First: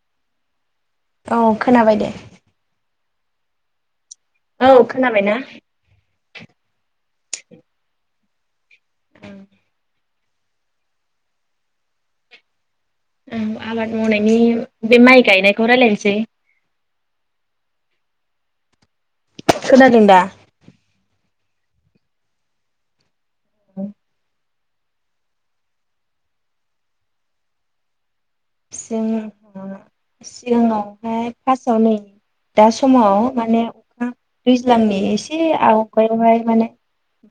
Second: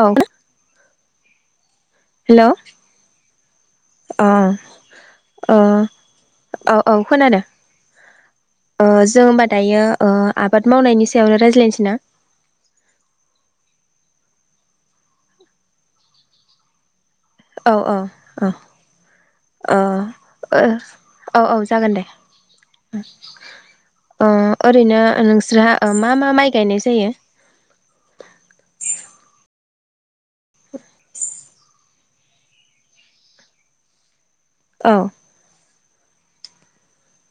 औ औ खोनाबाय दे। हेलौ अ औ खोनाबायना अ अ औ खोनादो ओ जों होमबा दायो ओ आबाद मावनायनि सायावनो रायज्लायनोसै ना? उम आबाद मावनायनि बे माइ गायनायखौ रायलायनोसै अ अ अ ओ खोनादों दा? ओ औ औ जागोन दे उ [unintelligible] ओरैनो नोंस्रा ओ मा मा माइ गायनाय जायो? जों [unintelligible] सिगाङाव दा समाव माने अखा औ दैज्लाांनि एसे आव [unintelligible] माने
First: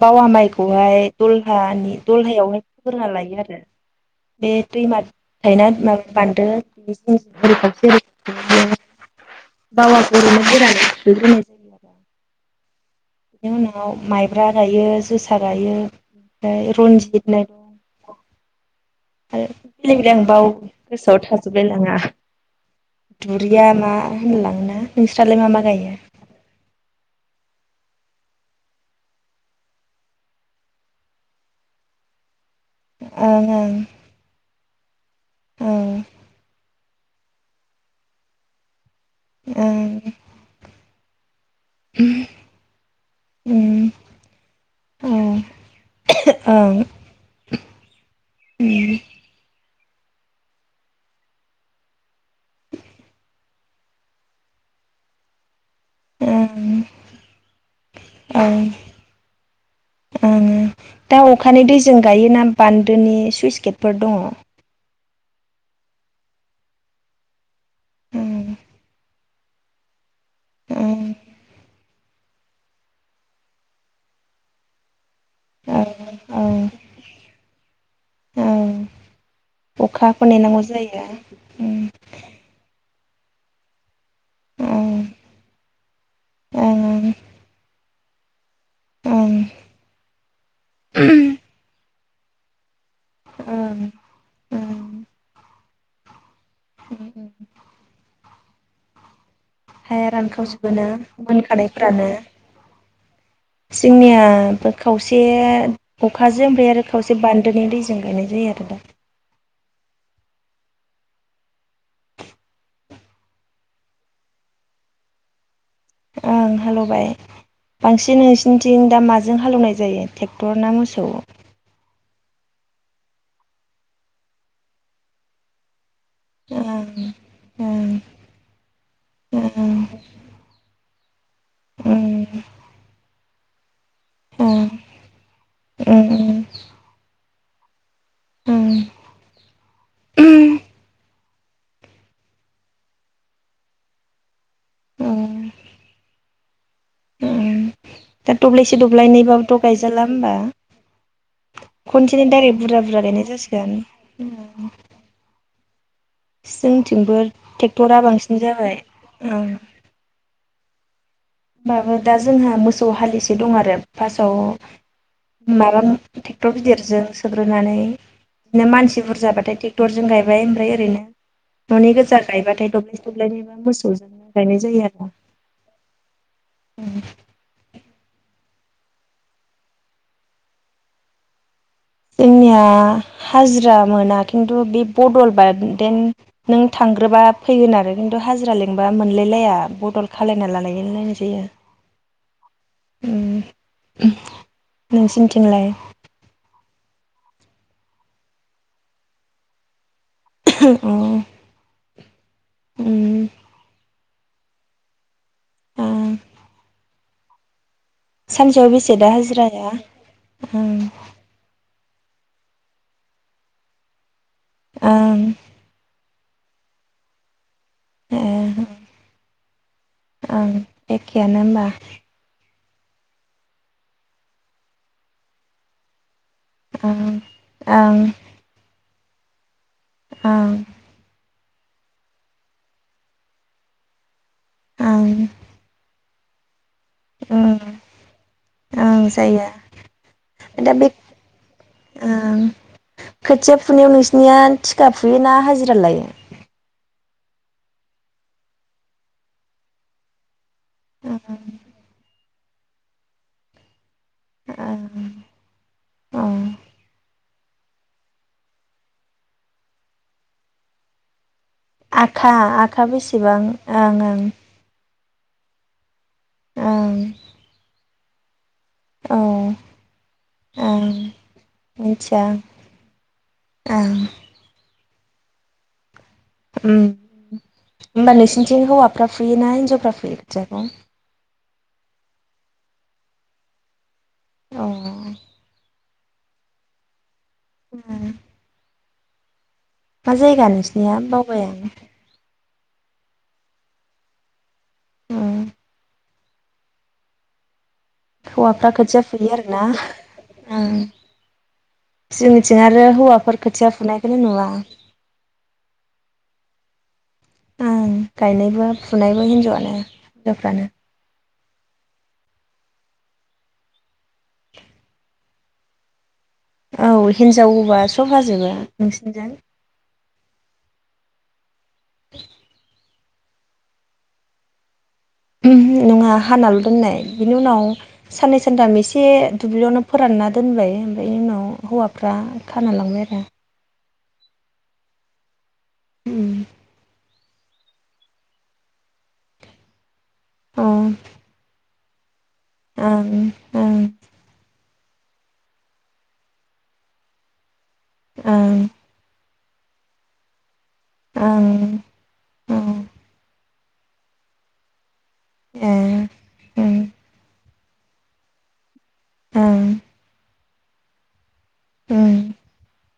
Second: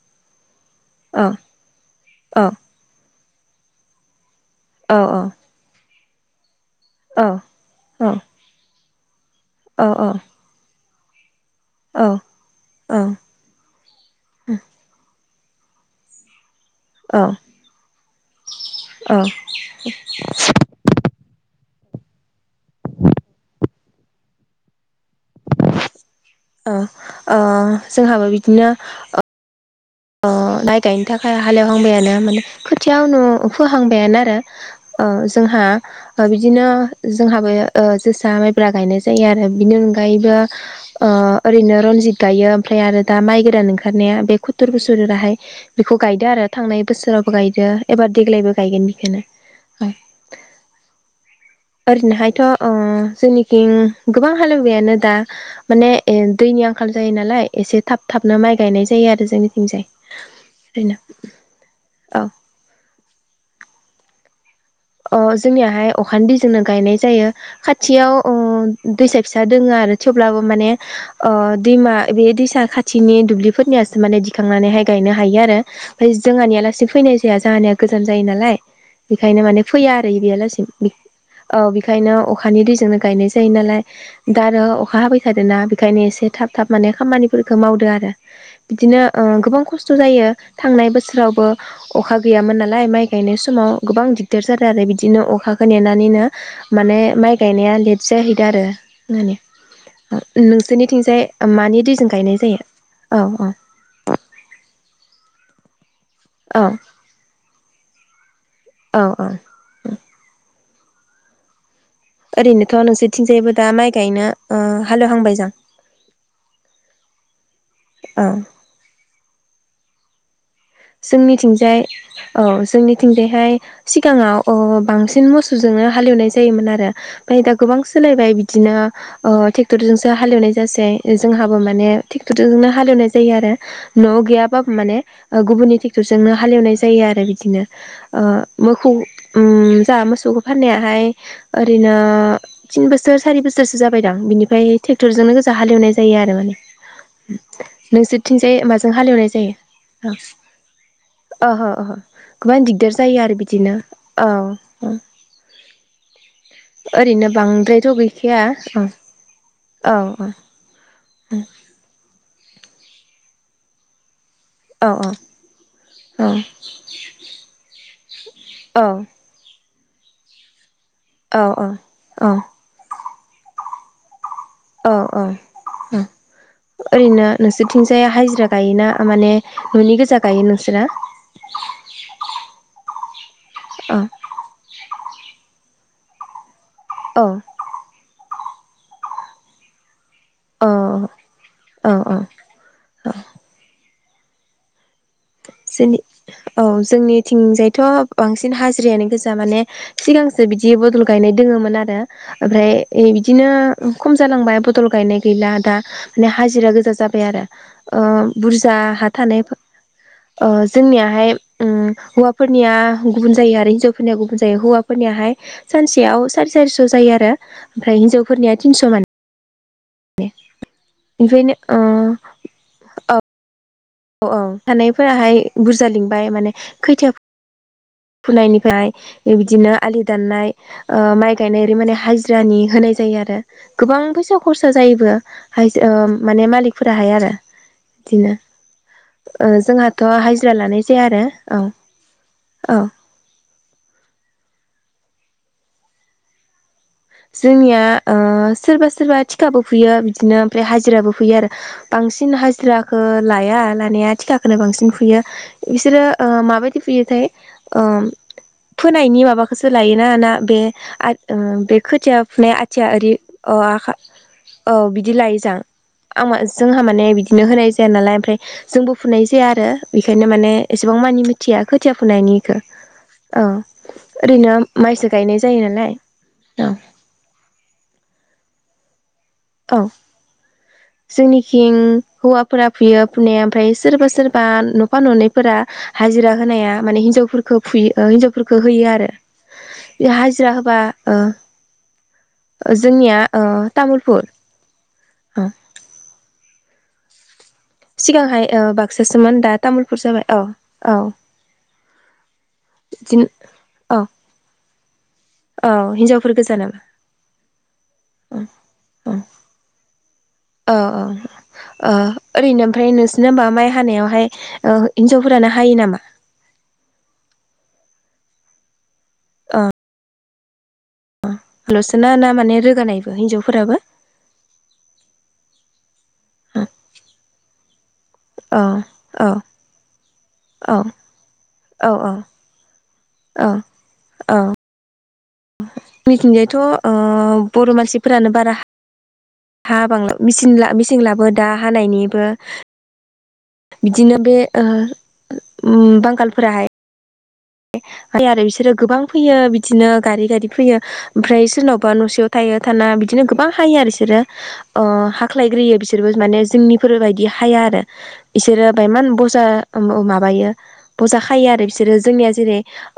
बावा माइ बहाय औ दलहानि औ दलहायावहाय फो [unintelligible] लायो आरो [inaudible] बे दैमा औ औ थायना माब बान्दो [unintelligible] औ औ ओ बावाखो ओरैनो गोरानै [unintelligible] [unintelligible] बे न'आव माइब्रा गायो जोसा। सा गायो। ओमफ्राय रनजित [unintelligible] गोसोआव थाजोब। लाङा दुरिया मा होनलाङो ना। अ ओ जोंहाबो बिदिनो। ओ माइ गायनो थाखाय हालेवहांबायानो माने। खोथियाव नु ओं फोहांबायानो आरो ओ जोंहा ओं बिदिनो। जोंहाबो ओ जोसा माइब्रा गायनाय। जायो आरो ओं बिनि ओं अनगायैबो। ओ। ओरैनो रनजित गायो ओमफ्राय आरो दा माइ गोरान उम ओंखारनाया बे खुथुर बोसोर ओं राहा। फाय बेखौ गायदो आरो ओं थांनाय उम बोसोरावबो गायदो एबार देग्लायबो गायगोन बेखौनो। ओरैनोहायथ' ओ जोंनिखिं गोबां हालेवनायानो दा। माने ए दैनि आंखाल ओं जायो नालाय एसे थाब थाबनो माइ ओं गायनाय जायो आरो जोंनिथिंजाय। ओं ओरैनो दा अखानि दैजों औ गायोना बान्दोनि सुइस गेट। फोर दङ। अ जोंनियाहाय अखानि दैजोंनो गायनाय जायो खा थियाव ओ ओं दुइसाय। फिसा दोङो आरो। थेवब्लाबो माने ओं ओ दैमा बे दैसा खाथिनि दुब्लिफोरनियासो माने दिखांनानैहाय गायनो। हायो आरो ओं ओं जोंहानिलासि फैनाय जाया जोंहानिया गोजान जायो नालाय ओं बेखायनो माने। फैया आरो अखाखौ इदिया नेनांगौ लासै जायो ओ ओं बेखायनो अखानि दै जोंनो गायनाय जायो नालाय दा आरो अखा ओं हाबाय थादोंना बेखायनो एसे थाब थाब माने ओं खामानिफोरखौ मावदो आरो बिदिनो ओ ओं गोबां खस्थ' जायो। थांनाय बोसोरावबो। अखा गैयामोन नालाय माइ गायनाय समाव ओं गोबां । दार जादों आरो ओं बिदिनो अखाखौ नेनानैनो माने माइ गायनाया लेट जाहैदों आरो माने। हाया रानखावजोबोना नोंसोरनिथिंजाय मानि मोनखानायफोरानो दैजों गायनाय जायो? औ औ जोंनियाबो खावसे। से अखाजों औ ओमफ्राय आरो खावसे बान्दोनि दैजों गायनाय जायो आरो दा औ औ ओ ओरैनोथ' नोंसोरथिंजायबो दा माइ गायनो ओ हालेवहांबाय जां ओं हालेबाय बांसिन औ नोंसिनिथिं दा माजों हालेवनाय जायो टेक जोंनिथिंजाय औ जोंनिथिंजायहाय सिगाङाव अ बांसिन मोसौजोंनो हालेवनाय जायोमोन ओं आरो ओमफ्राय दा गोबां ओं सोलायबाय बिदिनो ओ ओं ट्रेक्टरजोंसो हालेवनाय जासै जोंहाबो माने ट्रेक्टरजोंनो हालेवनाय जायो आरो नवाव ओं गैयाबाबो माने ओ गुबुननि ओं ट्रेक्टरजोंनो हालेवनाय जायो आरो बि दिनो ओ ओं मोखौ उम जाहा मोसौखौ फाननायाहाय ओरैनो थिन बोसोर सारि बोसोरसो जाबायदां बिनिफ्राय ट्रेक्टरजोंनो गोजा हालेवनाय जायो आरो माने दा नोंसोरथिंजाय दब्लायसे माजों हालेवनाय दब्लायैबाबोथ गायजाला जायो होमबा ओहो ओहो खनसेनो डाइरेक्ट गोबां बुरजा दिग्दार बुरजा जायो गायनाय आरो जासिगोन बिदिनो औ उम जोंथिंबो ट्रेक्टरा गैखाया बांसिन जाबाय ओं औ होमबाबो दा जोंहा मोसौ औ हालिसे दं आरो फास औ औ माबा औ ट्रेक्टर गिदिरजों सोग्रोनानै नो मानसि बुरजाबाथाय टेक टरजों गायबाय ओमफ्राय ओरैनो ननि गोजा गायबाथाय दब्लासे सब्लायनैबा मोसौ उजोंनो औ औ ओरैनो नोंसोरथिंजाया हाजिरा गायोना माने ननि गोजा गायो नोंसोरना जोंनिया हाजिरा औ मोना खिन्थु बे बदल बा देन नों थांग्रोबा औ फैगोन आरो खिन्थु हाजिरा लें बा मोनलायलाया बदल खालायना औ लालायलायनाय जायो औ औ ओम उह नोंसिनि जोंनि औ। जोंनिथिंजायथ' बांसिन हाजिरायानो गोजा माने सिगांसो अ बिदि बदल उम गायनाय दोङोमोन आरो। ओमफ्राय ओ उम बिदिनो खम जालांबाय बदल गायनाय गैला दा माने हाजिरा गोजा जा बाय आरो ओ सानसेआव बुरजा बेसे हा दा थानाय हाजिराया? ओ ओं जोंनियाहाय उम हौवाफोरनिया गुबुन जायो आरो हिन्जावफोरनिया गुबुन जायो ओं हौवाफोरनियाहाय सानसेयाव सारि सारिस' जायो आरो। ओमफ्राय ए हिन्जावफोरनिया थिनस' माने ओं एखेयानो होमबा। औ। औ औ थानायफोराहाय बुरजा लिं फाय माने ओं खैथायाव ओं फुनायनिफ्राय [unintelligible] बिदिनो आलि दाननाय ओं ओ माइ गायनाय ओरै माने हाजिरानि होनाय जायो आरो गोबां फैसा कर्सा जायोबो ओं हाइजो ओम माने मालिग फोराहाय आरो ओं बिदिनो ओं जायो ओ जोंहाथ' हाजिरा दा लानाय बे जाया आरो औ। ओं औ खोथिया फुनायाव नोंसिनिया थिखा फुयो ना हाजिरा लायो? जोंनिया ओ सोरबा सोरबा थिखाबो फुयो बिदिनो। फ्राय हाजिराबो फुयो आरो बांसिन हाजि थिखाखो लाया लानाया थिखाखोनो बांसिन अ फुयो बिसोरो ओ माबायदि फुयोथाय? ओम फोनायनि माबाखोसो लायोना ना बे आ ओम खोथिया आखा फुनाया आखा आथिया ओरि बेसेबां अ आखा ओं औ बि दिलाइ जां आंमा ओं जोंहा ओं माने बिदिनो होनाय स जाया नालाय ओमफ्राय जोंबो औ फुनाय जाया आरो बेखायनो माने ओं एसेबां मानि मिथिया खोथिया मिथिया फुनायनिखो ओं ओरैनोम माइसो गायनाय जायो नालाय। औ उम होमबा नोंसोरनिथिं हौवा गा फुयोना हिनजावफ्रा फुयो जाखं थिं हौवाफोरा फैयो फुनाया ओमफ्राय स सोरबा सोरबा अ न'फा उम ननैफोरा हाजिरा होनाया माने हिनजावफोर खो फुयो ओ हिन्जावफोरखो होयो आरो बे मा जायगा हाजिरा होबा नोंसिनिया? बावबायानो ओ जोंनिया ओ तामुलपुर। उम ओ ओ हौवाफ्रा खोथिया फुयो बाक्सासोमोन दा आरो ना तामुलपुर जाबाय औ उम औ जोंनिथिं आरो बिदिनो हौवाफोर खोथिया औ फुनायखोनो नुवा। औ हिनजावफोर गोजा नामा? ओं गायनायबो औ फुनायबो हिनजावानो हिन्जावफ्रानो। औ ओ ओरैनो ओमफाय नोंसोरना होमबा माइ हानायावहाय ओ हिनजावफोरानो हायो नामा? औ हिनजावबा सब हाजोबो। नोंसिनजों अ लोसोना ना माने रोगानाय बो हिनजावफोराबो उमहो नङा हानाल' दोननाय बिनि उनाव साननै औ सानथाम एसे दुब्लियावनो फोरानना दोनबाय औ ओमफ्राय इनि उनाव हौवाफ्रा खाना लांबाय आरो अ औ नैथिंजायथ' ओ ओ बर' मानसिफोरानो बारा हा बांला मेसिन अ ला ओं मेसिं लाबो दा हानायनिबो ओं ओं बिदिनो बे ओ उम बांगालफोराहाय [unintelligible] ओं आरोबिसोरो गोबां फैयो बि दिनो गारि गारि फैयो। ओमफ्राय सोरनावबा न'सेयाव थायो औ थाना बिदिनो गो बां हायो आरो बिसोरो ओ ए हाख्लायग्रोयो बिसोरबो माने ओं जोंनिफोरबायदि हाया आरो इसोरो ओमफाय मान बजा ओं ओ ओ माबायो बजा हायो आरो बिसोरो जोंनिया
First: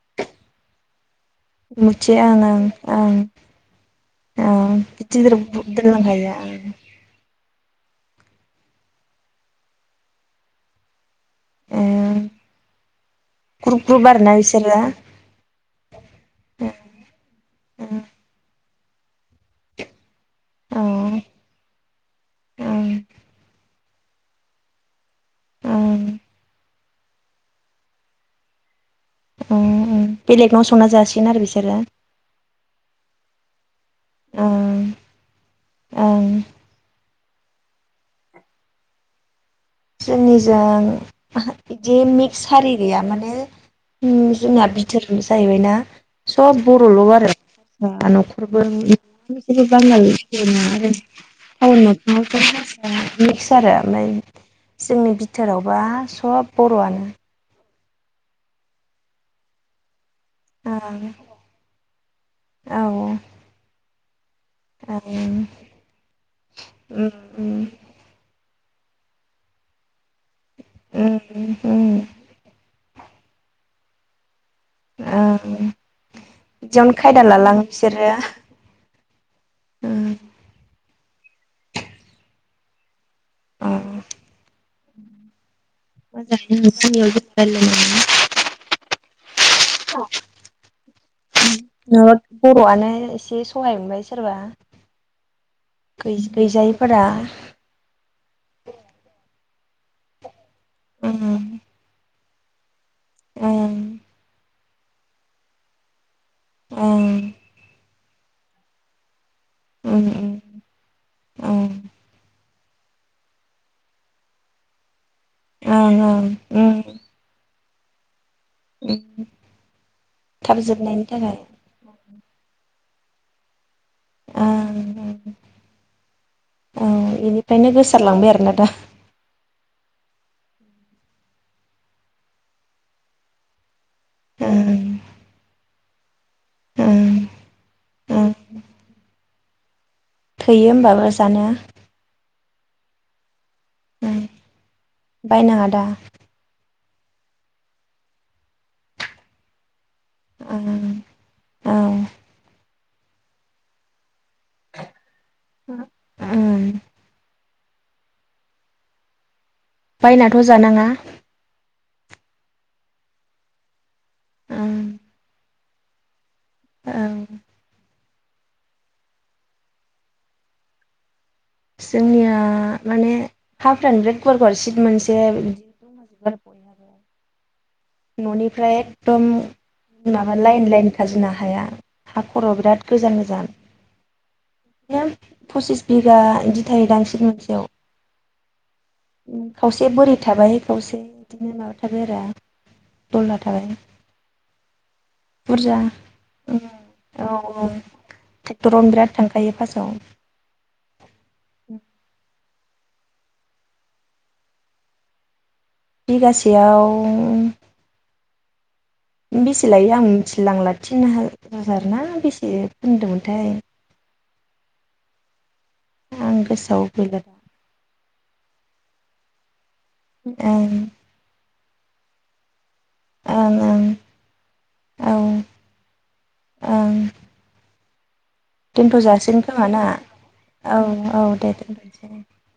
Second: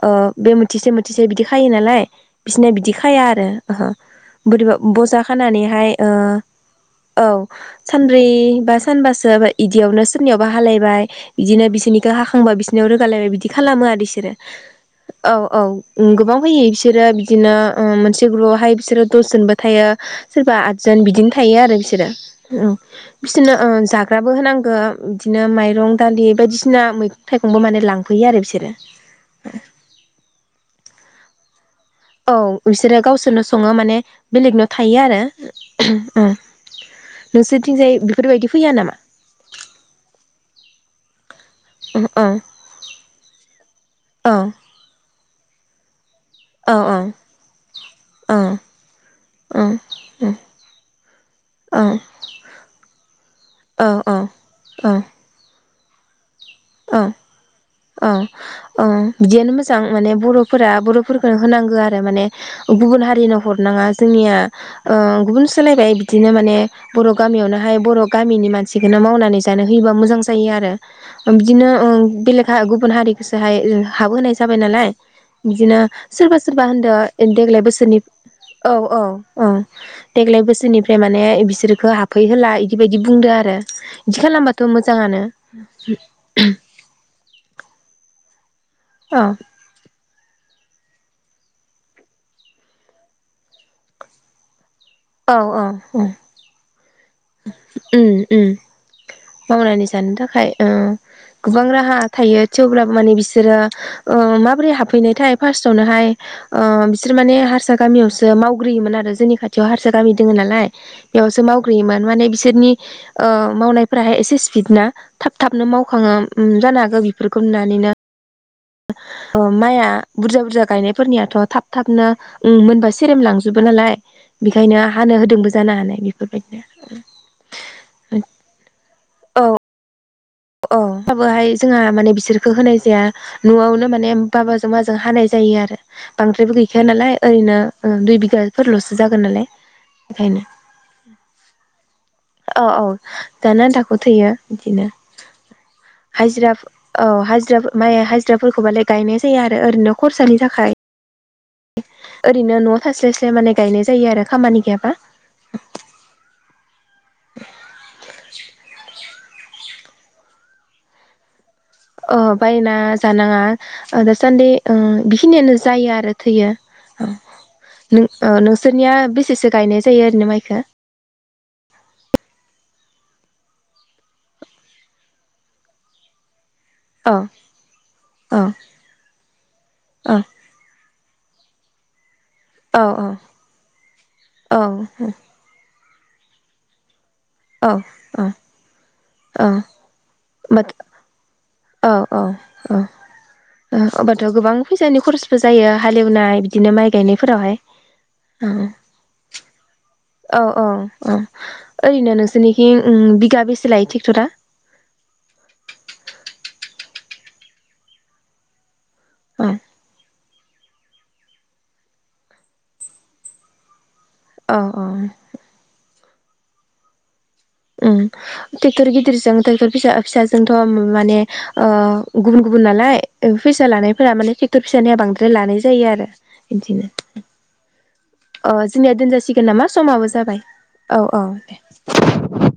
ओ बे मोनथिसे मोन थिसे बिदि खायो नालाय मिथियो आं बिसिना आं बिदि खाया आं आरो ओहो बोरैबा आं बजा गिदिर खानानैहाय ओ दोनलांखायो आं औ सानब्रै बा सानबासो इदियावनो सोरनियावबा हालायबाय इदिनो ओ बिसोरनिखौ हाखांबा बिसोरनियाव रोगालायबाय बिदि ग्रुप खालामो आरो ग्रुप इसोरो आरोना बिसोरो औ औ ओम गोबां फैयो इसोरो बिदिनो ओ मोनसे ग्रुप बहाय बिसोरो दसजनबो थायो। सोरबा आदजन ओं ओं बिदिनो थायो आरो बिसोरो ओ बिसोरनो ओ जाग ग्राबो होनांगौ इदिनो माइरं ओं दालि बायदिसिना मैगं थाइगंबो माने लांफैयो आरो बिसोरो अ ओम बेलेगनाव संना जासिगोन आरो बिसोरो औ बिसोरो गावसोरनो सङो माने बेलेगनाव ओं थायो आरो ओं ओ नोंसोरथिंजाय बेफोरबायदि फैया नामा? जोंनिजों ओहो बिदि औ औ मिक्स सारि गैया माने औ जोंना बिथोर जाहैबायना सब औ बर'ल' आरो होम औ औ न'खरबो औ [unintelligible] बांगालिफोर ना आरो टाउन मोखाङावथ' हारसा मिक्स आरो औ ओमफ्राय औ औ जोंनि बिथोराव दावबा सब बर'आनो ओं ओं बिदियानो मोजां माने बर'फोरा ओं बर'फोरखौनो होनांगौ आरो माने औ गुबुन हारिनो हरनाङा जोंनिया ओ ओं गुबुन सोलायबाय बिदिनो माने उम बर' उम गामियावनोहाय बर' गामिनि मानसि सिखौनो मावनानै जानो होयोबा मोजां जायो आरो उम बिदिनो ओ उम ओं बेलेखा गुबुन हारिखौसो हाय हाबो होनाय जा जाबाय नालाय बिदिनो सोरबा सोरबा बिदियावनो होनदो खायदा देग्लाय लालाङो बोसोरनि बिसोरो औ औ औ उम देग्लाय बोसोरनिफ्राय ओमफ्राय माने बिसोरखौ हाबफैहोला इदिबायदि बिदि बुंदो आरो अ बिदि खालामबाथ' मोजाङानो [unintelligible] अ ओ बर'आनो एसे सहाय मोनबाय सोरबा औ औ गैजा गैजायिफोरा उम उम मावनानै जानो थाखाय उम गोबां राहा थायो थेवब्लाबो माने बिसोरो उम ओ मा माबोरै हाबफैनायथाय फार्स्टआवनोहाय ओ उम बिसोर माने हारसा गामियावसो मावग्रोयोमोन आरो जोंनि खाथि याव हारसा उम गामि उम दोङो नालाय बेयावसो ओं मावग्रोयोमोन माने बिसोरनि ओ मावनाय फ्राहाय एसे स्पिड ना थाब थाबनो मावखाङो ओं उम जानो हागौ बेफोरखौनो नुना उम नैनो माइआ बुरजा थाब बुरजा जोबनायनि गायनायफोरनियाथ' थाखाय थाब थाबनो उम मोनबा सेरेम लांजोबो नालाय। बेखायनो ओं हानो होदोंबो जानो हानाय बेफोरबायदिनो ओं औ बेनिफ्रायनो गोसारलांबाय आरोना दा औ औ हाबोहाय जोंहा माने बिसोरखौ होनाय जाया न'आवनो माने बाबाजों ओं माजों हानाय जायो आरो बांद्रायबो गैखाया नालाय ओं ओरैनो दुइ बिगाफोरल'सो जागोन नालाय बेखायनो थैयो होमबाबो जानो। अ औ जानो आन्थाखौ थोयो इदिनो। बायनाङादा। औ हाजिरा माइया हाजिराफोरखौबालाय गायनाय जायो ओरैनो खरसानि थाखाय ओं औ ओरैनो न' थास्लाय स्लाय माने गायनाय जायो आरो खामानि गैयाबा। ओं बायनाथ' जानाङा अ बायना जानाङा ओ दासान्दि ओ ओं बेखिनियानो जायो आरो थोयो। औ नों ओ नोंसोरनिया बेसेसो गायनाय जायो ओरैनो माइखो? जोंनिया माने हा फ्रानो माने बिराद गुवार गुवार सिथ मोनसे बयहाबो। औ औ न'निफ्राय एकदम औ माबा लाइन लाइन खाजोंना हाया। हाखर'आव बिराद औ औ गोजान गोजान औ बिदिनो फसिस बिघा इदि थायो दां सिथ मोनसेयाव औ औ खावसे बोरि थाबाय खावसे इदिनो माबा थाबाय आरो। अ दलहा थाबाय ओ अब्लाथ' गोबां फैसानि खरसबो जायो बुरजा हालेवनाय बिदिनो माइ औ गायनायफोरावहाय औ ओ ट्रेक्टरावनो बिराद थांखायो फार्स्टआव औ। औ औ ओं ओरैनो नोंस नोंसिनिखिंं उम बिघा बेसे लायो टेक्टरा? बिगासेयाव औ बेसे लायो आं तिलांला तिन हाजार ना बेसे होनदोंमोनथाय। औ औ आं गोसोआव गैला। उम टेक्टर गिदिर जों टेक्टर फिसा फिसाजोंथ' ओं माने ओ गुबुन गुबु गुबुन नालाय फैसा ओं लानायफोरा माने ट्रेक्टर फिसानिया ओं औ बांद्राय लानाय जायो आरो इदिनो। ओं अ जोंनिया दोनथ' जासिगोन दोनजासिगोन नामा खोमा ना समाबो जाबाय औ औ दे।